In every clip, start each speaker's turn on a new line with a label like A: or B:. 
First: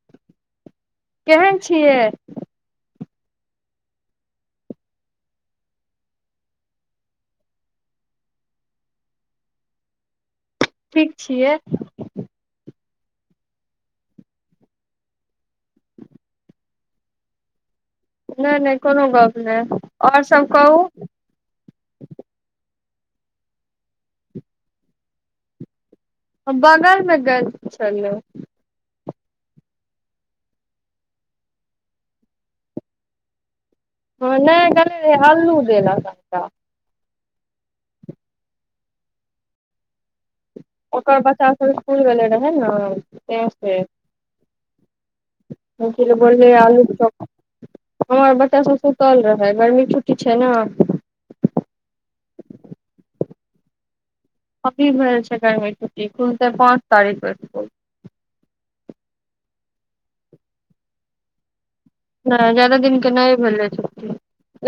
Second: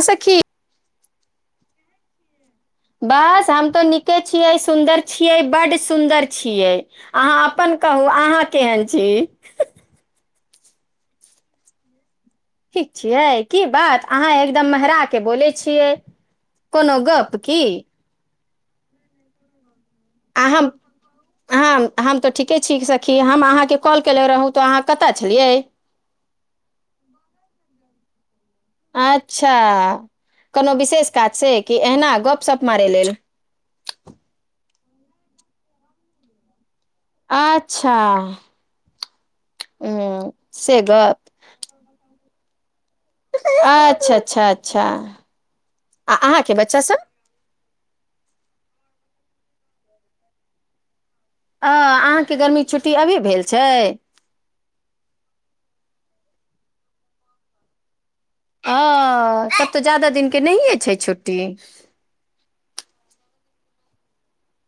A: आ सखी
B: केहन छियै
A: बस हम तो निके छियै सुन्दर छियै बड्ड सुन्दर छियै अहाँ अपन क कहू अहाँ केहन छी
B: ठीक छियै
A: ठीक छियै की बात अहाँ एकदम मेहरा के बोले छियै कोनो गप की
B: नहि नहि कोनो गप नहि आओर
A: अ
B: सब कहू
A: हम तऽ ठीके छी कि हम अहाँके कॉल केने रहौ तऽ अहाँ कतऽ छलियै
B: हम बगलमे गेल छलै
A: अच्छा कोनो विशेष काज से कि ऐहना गप सप मारय लेल
B: अललू देेल
A: अच्छा ह
B: ओकर बच्चा सब स्कुल गेले रहे ने
A: अच्छा अच्छा अच्छा आ
B: बनले
A: अहाँके बच्चा
B: आलू
A: सब
B: चोखा हमर बच्चासभ सुतल रहै गर्मीके छुट्टी छै ने
A: अ अहाँके गर्मी छुट्टी अभी भेल छै
B: की भ छै क मिठी खलत पाँच तिख रठ
A: ह कतऽ जादा दिनक के नहिए छै छुट्टी
B: ह ज्यादा दिनके नहि भेलै छुट्टी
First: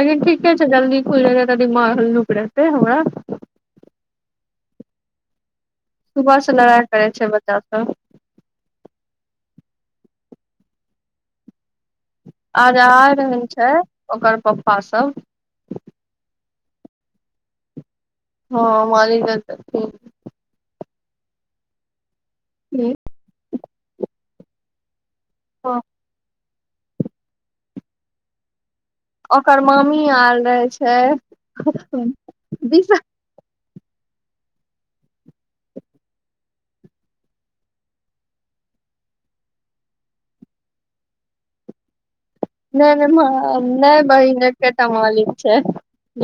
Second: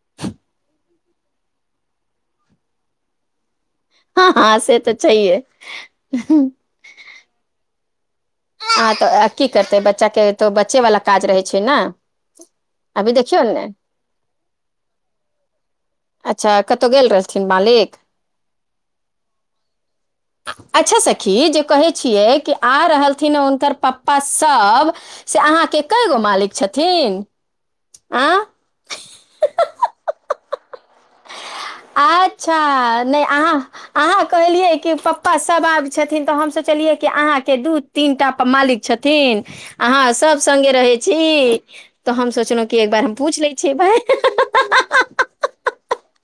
B: लेकिन ठीके छै जल्दी खुल जेत तऽ दिमाग हललुक रहतै हमरा
A: हँ हँ से तऽ चाहिए
B: सुबह से लड़ाइ करै छै बच्चा सब
A: आ तऽ की करतै बच्चा के तो बच्चे वाला काज रहै छै ने
B: आओर आ
A: अभी देखियौ
B: रहल
A: ने
B: छै ओकर पप्पासभ
A: अच्छा कतहु गेल रहथिन मालिक
B: हँ मार त
A: अच्छा सखी जे कहे छियै कि आ रहल हुंकर पप्पा सब से अहाँके कए गो मालिक छथि थीन आ
B: ओकर मामी आयल रह छै
A: अच्छा नहि अहाँ अहाँ कहलिये क पप्पा सब आब छथिन तो हम सोचलिये क अहा के दू तीन टा मालिक छथि छथिन अहाँ सभ संगे रहै छी तऽ हम सोचलहुँ कि एक
B: नहि
A: बार हम पूछि लै
B: नहि
A: छियै भाय
B: नहि भइ ने पटा मालिक छै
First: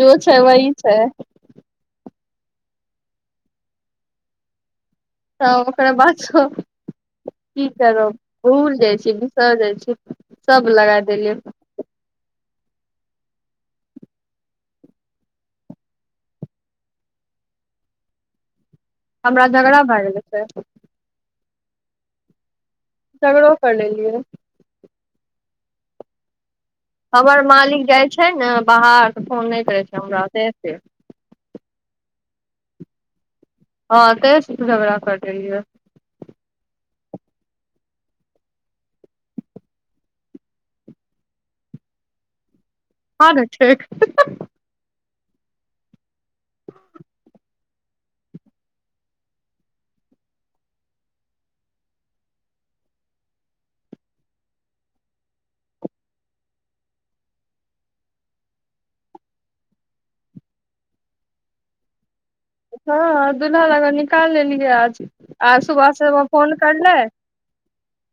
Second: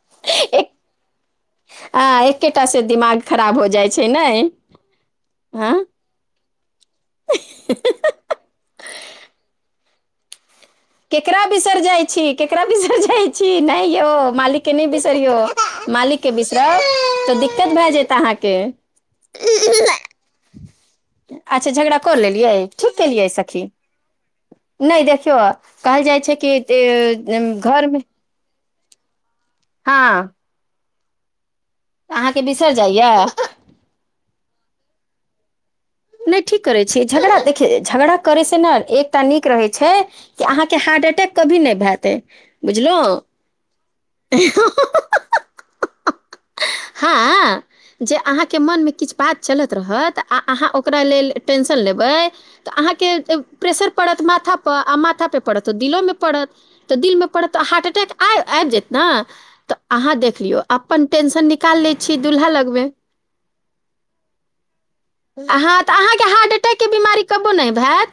B: जो छै
A: एक
B: वहि छै
A: आ एकेटा से दिमाग खराब हो जाइ छै ने
B: तऽ
A: हँ
B: ओकरा बात की करब भूल जाइ छी बिसर जाइ छी सब लगा देलियै
A: केकरा बिसर जाइ छी केकरा बिसर जाई छी नहि यौ मालिक नहि बिसरौ मालिक बिसरब दिक्कत भए जायत अहाँके
B: हमरा झगड़ा भए गेल छै
A: अच्छा झगड़ा कऽ लेलियै ठीक केलियै
B: झगड़ो
A: सखी
B: कर लेलियए
A: नहि देखियौ कहल जाइ छै कि
B: हमर
A: ए,
B: मालिक
A: घरमे
B: जाइत छै ने बाहर तऽ फोन नहि करै छै हमरा ओतय एत
A: तऽ अहाँके बिसरि जाइया
B: हँ त झगड़ा कर
A: नहि ठीक करै छीय झगड़ा देखिय झगड़ा करै से ने एकटा नीक रहै छै कि अहाँके हा अटै कभी नहि भतै बुझलहु
B: हँ ने ठीक
A: ह हँ जे अहाँके मोनमे किछु बात चलत रहत आ अहा ओ ओकरा लेल टेंशन लेवई त अहा के प्रेशर परत माथा पर आ माथा पे परत त दिक्कत दिलो में परत त हार्ट अटैक आ आ जाइट ना त अहा देखियो आ अपन टेंशन निकाल ले छै
B: हँ दुल्हा लग निकाल लेलियै आज आज
A: त अहा के हार्ट अटैक के बीमारी कबो ना भेल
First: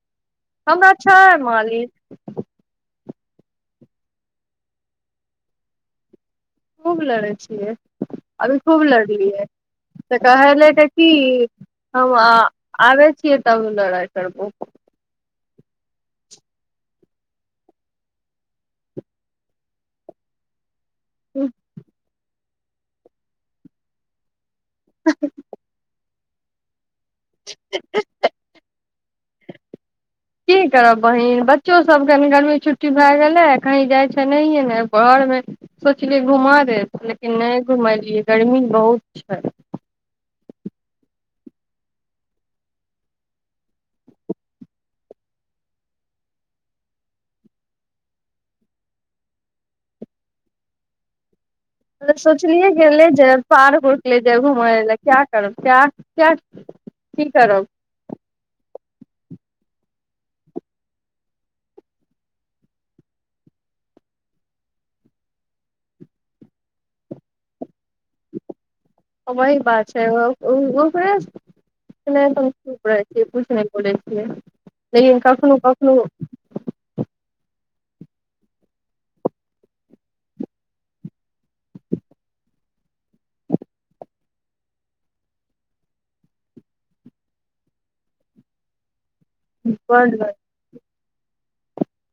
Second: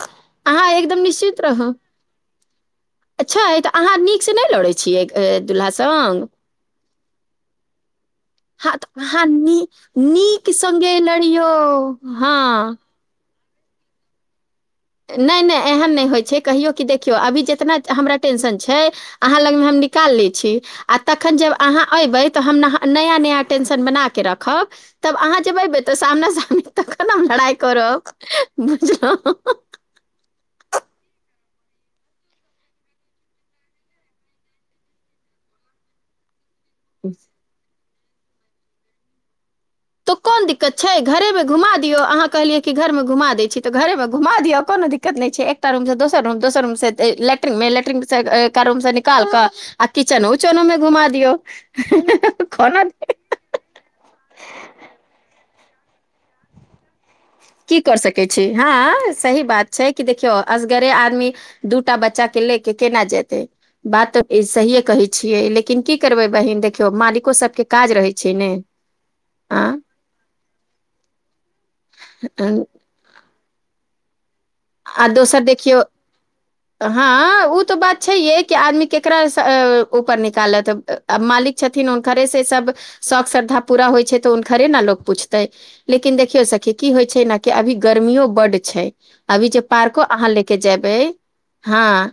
A: अहाँ
B: हमरा
A: एकदम
B: छै
A: निश्चित रहू
B: मालिक
A: अच् छै तऽ अहाँ नीकसँ नहि लड़ैत छियै दुल्हा संग
B: खूब लड़ै छियै अभी
A: हँ
B: खूब
A: तऽ अहाँ
B: लड़लियै
A: नी
B: तऽ
A: नीक
B: कहले त
A: सङ्गे
B: क
A: लड़ियौ
B: हम
A: हँ
B: आबै छी क तब लड़ाइ करब
A: नहि नहि एहन नहि होइत छै कहियौ कि देखियौ अभी जेितना हमरा टेंशन छै अहाँ लगमे हम निकाल लई छी आ तखन जब अहा एईब नया नया टेंशन बना के रखम तब अहाँब जब एयबै तऽ सामना साम तखतम लड़ाइ करब बुझलौं
B: की करब बहिन बच्चो सबकेनि गर्मी छुट्टी भए गेलै कहीं जाइ छै नहिे ने घर मे सोचलियै घुमा दे लेकिन नहि घुमलियै गर्मी बहुत छै
A: तो कोन दिक्कत छै घरेमे घुमा दियौ अहाँ कहलियै कि घरमे घुमा दै छी तऽ घरेमे घुमा दिअ कोन कोनो दिक्कत नै छै एकटा रूम दोसर रूम दोसर रूमिन लेट्रिन मे एक रूम से निकाल क आ किचनो उचनो में घुमा दियौ
B: सोचलियै
A: कोना
B: गेले जे पार्क उर्क ले जाय घुमय ल क्या करू का क
A: की कर सकै छी हँ सही बात छै कि देखियौ असगरे आदमी दूटा बच्चा के ले के केना जेतै बात सहिे कहै छियै लेकिन की करबै बहिन देखियौ मालिको सबके काज रहै छै ने
B: हम वही ह
A: आ
B: बात छै ओ चुप रहै छियै कुछ नहि बोलै छियै
A: आ
B: लेकिन
A: दोसर
B: कखनो
A: देखियौ
B: कखनो
A: हँ ओ त बात छै य कि आदमी केकरा ऊपर निकालत आ मालिक छथिन उनकरे से सब शौक श्रद्धा पूरा होइ छै तऽ हुनकरे ने लोक पूछतै लेकिन देखियौ सखी की होइ छै ने अभी अभी गर्मियो बड्ड छै अभी जे पार्को
B: बन्द
A: अहाँ
B: भऽ
A: लेके जेयबै हँ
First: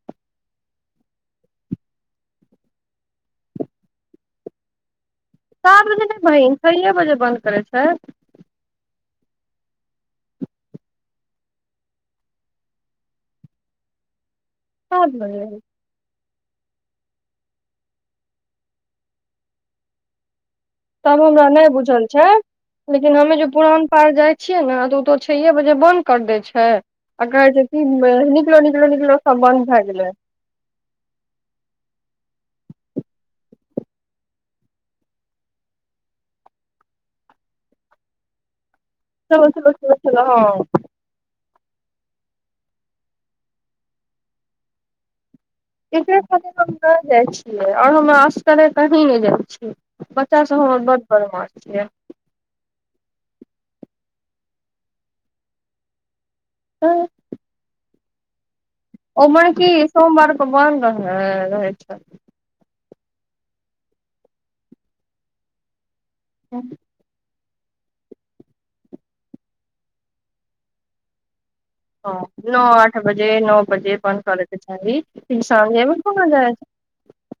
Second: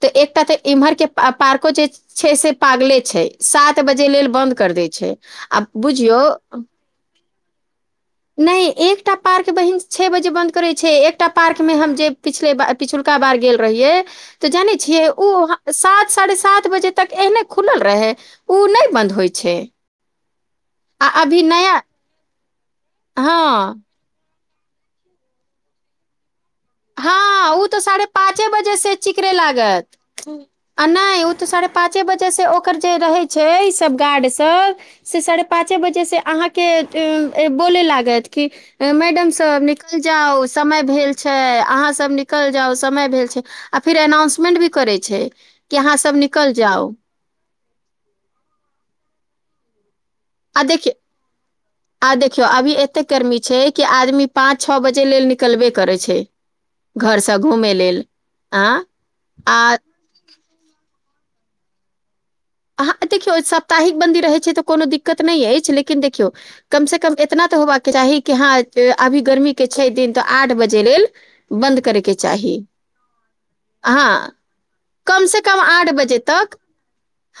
A: तऽ एकटा तऽ इम्हर के पार्को जे छै से पागले छै सात बजे लेल बंद कर देै छै आ
B: सात बजे नहि
A: बुझियौ
B: बहिन छए बजे बन्द करै छै
A: नहि एक एकटा पार्क बहिन छओ बजे बन्द करैत छै एक पार्क मे हम जे पे पिछुलका बार गेल रहियै तऽ जानै छियै
B: सात
A: ओ
B: बजे
A: सात साढ़े सात बजे तक एहने खुलल रहै ओ नहि बन्द होइ छै आ
B: तब
A: अभी
B: हमरा नहि
A: नया
B: बुझल छै लेकिन हमे जे
A: हँ
B: पुरान पार्क जाय छियै ने तऽ ओ तऽ छे बजे बन्द कर दै छै आ कहै
A: हँ
B: छै
A: उ ते
B: कि
A: साढ़े पाँचे
B: निकलो
A: बजे
B: निकलो
A: से
B: निकलो
A: चिकरे
B: सब बन्द भए
A: लागत
B: गेलै
A: आ नहि उ ते साढ़े पाँचे वजह से ओ रहे छै सब गाड सब साढ़े पाँचे बजे से अहाँ बोले लागत मैडम
B: चलो
A: सब
B: चलो चलो
A: निकल
B: चलो हँ
A: जाउ समय भेल छै अहाँ सब निकल जाउ समय भेल छै आ फेर एनाउंसमेंट भी करै छै कि अहाँ सब
B: एकरे
A: निकल
B: खातिर हम
A: जाउ
B: न जाइ छियै आओर हम असगरे कही नहि जाइ छियै बच्चा सब
A: आ
B: हमर
A: देखियौ
B: बड बदमाश छियै
A: आ देखियौ अभी एते गर्मी छै कि आदमी पाँच छओ बजे लेल निकलबे करै छै घरसँ घूमय लेल आ
B: ओमर की
A: आ
B: सोमवारके बन्द रह रहै छै
A: अह देखियौ सप्ताहिक बन्दी रहै छै तऽ कोनो दिक्कत नहि अछि लेकिन देखियौ कम से कम इतना तऽ होबाक के चाही कि हँ अभी गर्मी के छै दिन तऽ आठ बजे लेल बन्द
B: ह
A: करैके चाही
B: नओ आठ बजे नओ बजे बंद
A: हँ
B: हुए के
A: कम से
B: चाही
A: कम आठ
B: सझेमे
A: बजे
B: कोना जा
A: तक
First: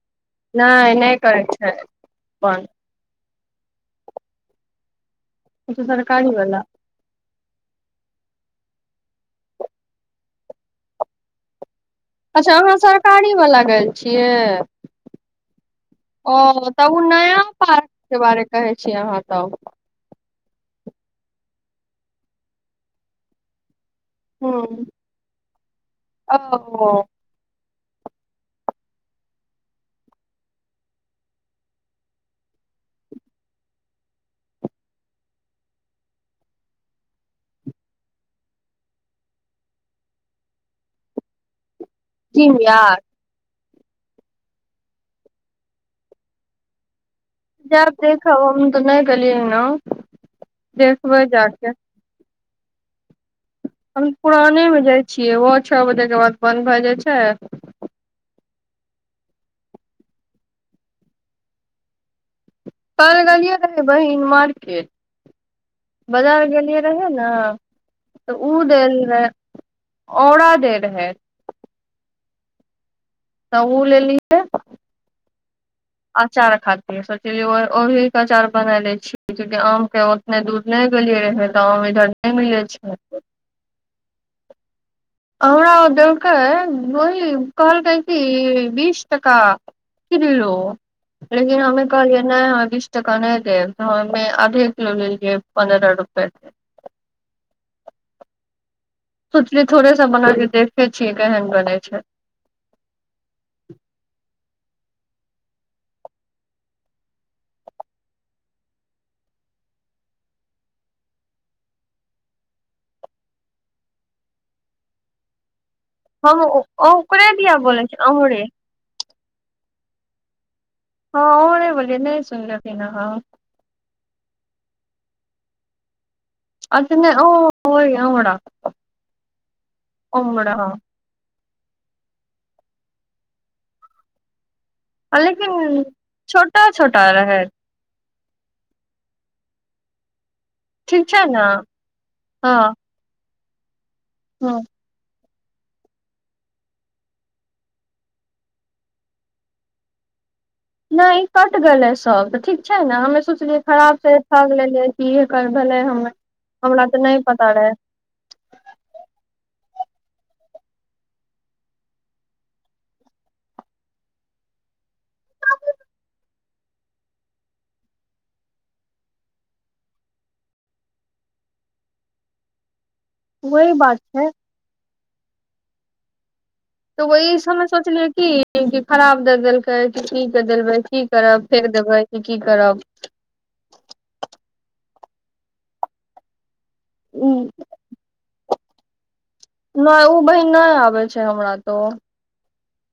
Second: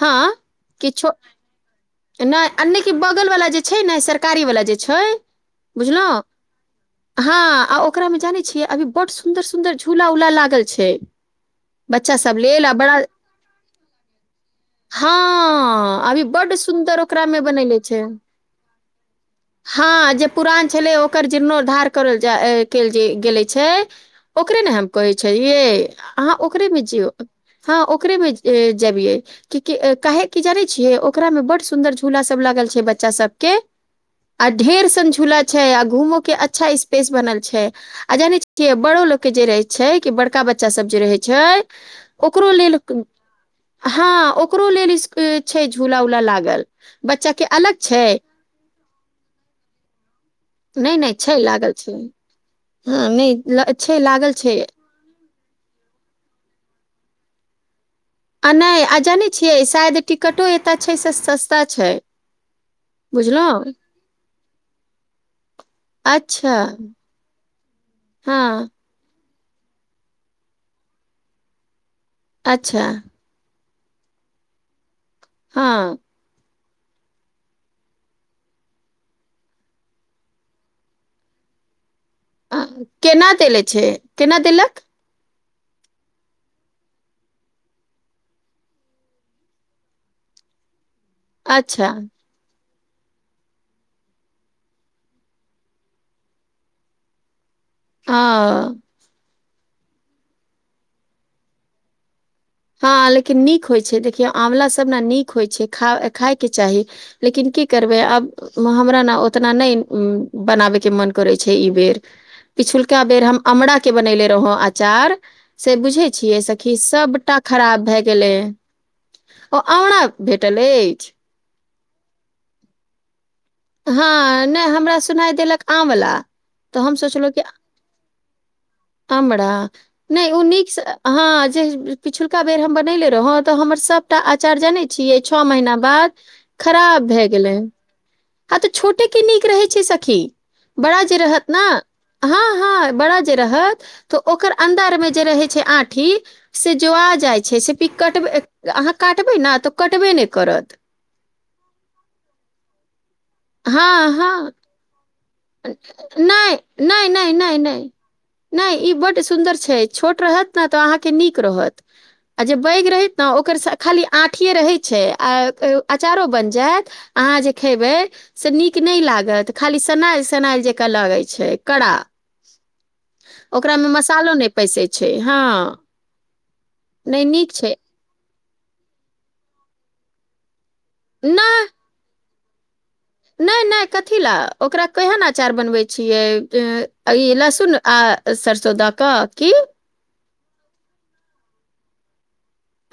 A: हँ कि
B: नहि
A: छो
B: नहि करै छै
A: नहि आ
B: बन्द
A: नहि कि बगलवला जे छै ने सरकारी वला जे छै
B: ओ तऽ
A: बुझलहु
B: सरकारी वाला
A: हँ आ ओकरामे जानै छियै अभी बड् सुन्दर सुन्दर झूला उला लागल छै बच्चा सब
B: अच्छा
A: लेल आ
B: अहाँ
A: बड़ा
B: सरकारी वाला गेल छियै
A: हँ ह अभी
B: ओ
A: बड
B: तऽ
A: सुन्दर
B: ओ
A: ओकरा मे
B: नया
A: बनैने
B: पार्क
A: छै
B: के बारे कहै छियै अहाँ तब
A: ह पुरान छलै ओकर जीर्णोद्धार करल जा केल गेले छै ओकरे ने हम
B: हूँ
A: कहै छ ये अहाँ ओकरेमे
B: ओ
A: जियौ हँ ओकरेमे जबियए के के काहे की जानै छियै ओकरा मे बड सुन्दर झूला सब लागल छै बच्चा सबके आ ढेर संझुला छै आ घूमो के अच्छा स्पेस बनल छै आ जानै छ बड़ो लोग के जे रहे छै कि बड़का बच्चा सब जे रहे छै ओकरो
B: जिम
A: लेल
B: यार
A: हँ ओकरो लेल छै झूला उला लागल बच्चा के अलग
B: ब
A: छै
B: देखा हम तऽ नहि गलिय ने
A: नहि नहि छै लागल छै हँ नहि ल- छै
B: हमऽ
A: लागल छै
B: पुरानेमे जाइ छियै ओहो छओ बजेके बाद बन्द भए जाइ छै
A: आ नहि आ जानै छियै शायद टिकटो एतय छै से सस्ता छै
B: कल गेलियै
A: बुझलहुँ
B: रहै बहिन मार्केट बाजार
A: अच्छा
B: गेलियै रहे ने तऽ
A: हँ
B: ओ देल रहे औड़ा दे रहै
A: अच्छा
B: तऽ ओ लेलियै
A: हँ
B: अचार खाद सोचलियै ओहिे अचार बना ले छीय क्यूंकि आम के उतने दूर नहि गेलिये रहे तऽ आम इधर नहि मिले छै
A: केना देले छै केना देलक
B: हमरा देलकै वही कहलकै कि बीस टाका किलो लेकिन हमे
A: अच्छा
B: कहलियै नहि हमरा बीस टका नहि देब त हमे आधे किलो लेलियै पन्द्रह रुपे
A: ह
B: सोचली थोड़ेसँ बन देखे छियै केहन बनै छै
A: आँवलला सब ने नीक होइ छै खायके चाही लेकिन की करबै आब हमरा न ओ उतना नहि बनाबे के मन करै छै ई बेर पिछुलका बेर हम अमराक के बननेे रहौ अचार से बुझै छियै
B: हम
A: सखी
B: ओकरे
A: सभटा
B: दिया
A: खराब
B: बोलै छी
A: भए गेलै
B: अमरे
A: ओ अमरा भेटल अछि
B: हँ [unintelligible]
A: हँ नहि हमरा सुनाइ देलक आमवला
B: अथि नै ओ ओइ औरा [unintelligible]
A: अमरा नहि ओ नीक सँ हँ जे पिछुलका बेर हम बनैले रहौं तऽ हमर सभटा अचार अंचार जानै छियै छओ महीना
B: लेकिन
A: बाद
B: छोटा
A: खराब
B: छोटा
A: भए
B: रहै
A: गेलै ह तऽ छोटे के नीक रहे छै सखी बड़ा
B: ठीक
A: जे
B: छै ने
A: रहत न हँ हा बड़ा जे रहत तऽ ओकर
B: हँ
A: अन्दरमे जे रहै छै आठी से जोआ जाइ छै से पिक अहाँ काटबे न तऽ कटबे ने
B: नहि कटि गेलै सभ तऽ ठीक छै ने हमे सोचलियै खराब
A: हँ
B: छै
A: हँ
B: ठग लेलै कि एकर भेलै हमे
A: नहि
B: हमरा तऽ
A: नहि नहि
B: पता
A: नहि
B: रहै
A: नहि नहि ई बड सुन्दर छै छोट रहत ने तऽ अहाँके नीक रहत आ जे पैग रहैत ने ओकर खाली आठीए रहैत छै आ अचारो बनि जायत आहाँ जे खेबै से निक नै लागत खाली सनाइल सनाइल जका लागै छै का
B: वही
A: ओकरा मे
B: बात छै
A: मसालो पैसे छै हँ
B: तऽ ओ
A: नहि नीक
B: ईमे
A: छै
B: सोचलियै की खराब दए देलकै कि की कर देलकै की करब
A: नहि
B: फेर देबै की करब
A: नहि नहि कथी ल ओकरा केहन अचार बनबै छियै ए इ
B: उम्म,
A: लहसुन आ सरसो द क
B: नइ उ बहिन नइ आबै छै हमरा त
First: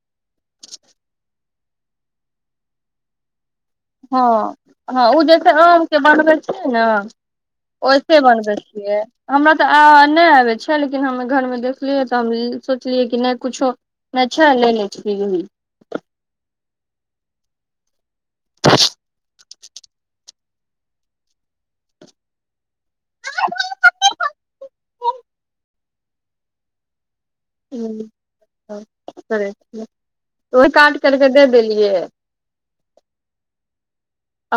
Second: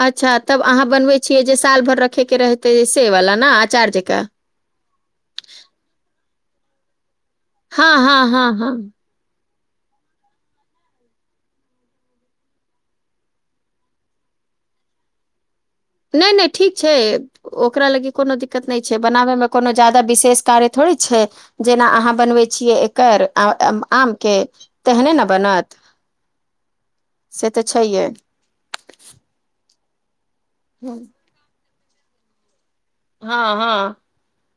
A: अच्छा तब अहाँ बनबै छियै जे साल भरि रखेके रहतै से वाला न
B: हँ हँ ओ जे छै आमके बनबै छिये न
A: हँ
B: ओैसे
A: हँ हँ
B: बनबै
A: हँ
B: छियै हमरा आ नहि आबै छै लेकिन हम घरमे देखलियै तऽ हम सोचलियै कि नहि कुछो नहि छै ले लै छी ओहि
A: नहि नहि ठीक छै ओकरा लागी कोनो दिक्कत नहि छै बनाबयमे कोनो जादा विशेष थोड़ी छै जेना अहाँ बनवै छिये एकर अ आम के तेहने न बनै सात
B: हूँ तब की करै छियै ओहि काट करके दे देलियै
A: हँ हँ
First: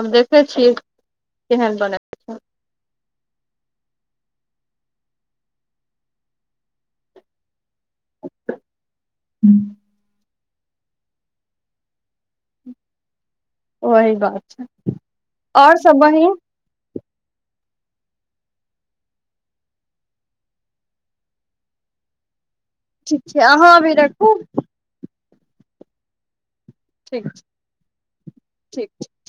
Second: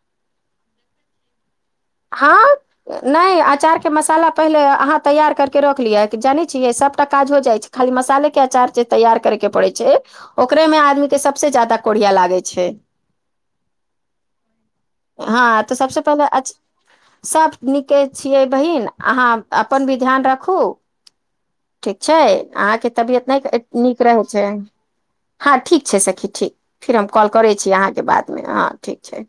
B: आब देखै छियै केहन बनै छै
A: हँ नहि अंचारके मसाला पहिले अहाँ तैयार करकेे रख लिअ जानै छियै सभटा काज हो जाइ छै खाली मसाले के अंचार जे तैयार करैके पड़ै छै ओकरेमे आदमी के सबसँ ज्यादा कोढ़िया लागै छै
B: वही बात छै
A: हँ तऽ
B: आओर सब
A: सबसँ पहिले
B: बहिन
A: अच सभ नीके छियै बहिन अहाँ अपन भी ध्यान राखू ठीक छै अहाँके
B: ठीक
A: तबियत
B: छै
A: नहि
B: अहाँ अभी
A: नीक रहै
B: रखू
A: छै हँ ठीक छै सखी ठीक फिर हम
B: ठीक
A: कॉल करै छी अहाँके बादमे हँ ठीक छै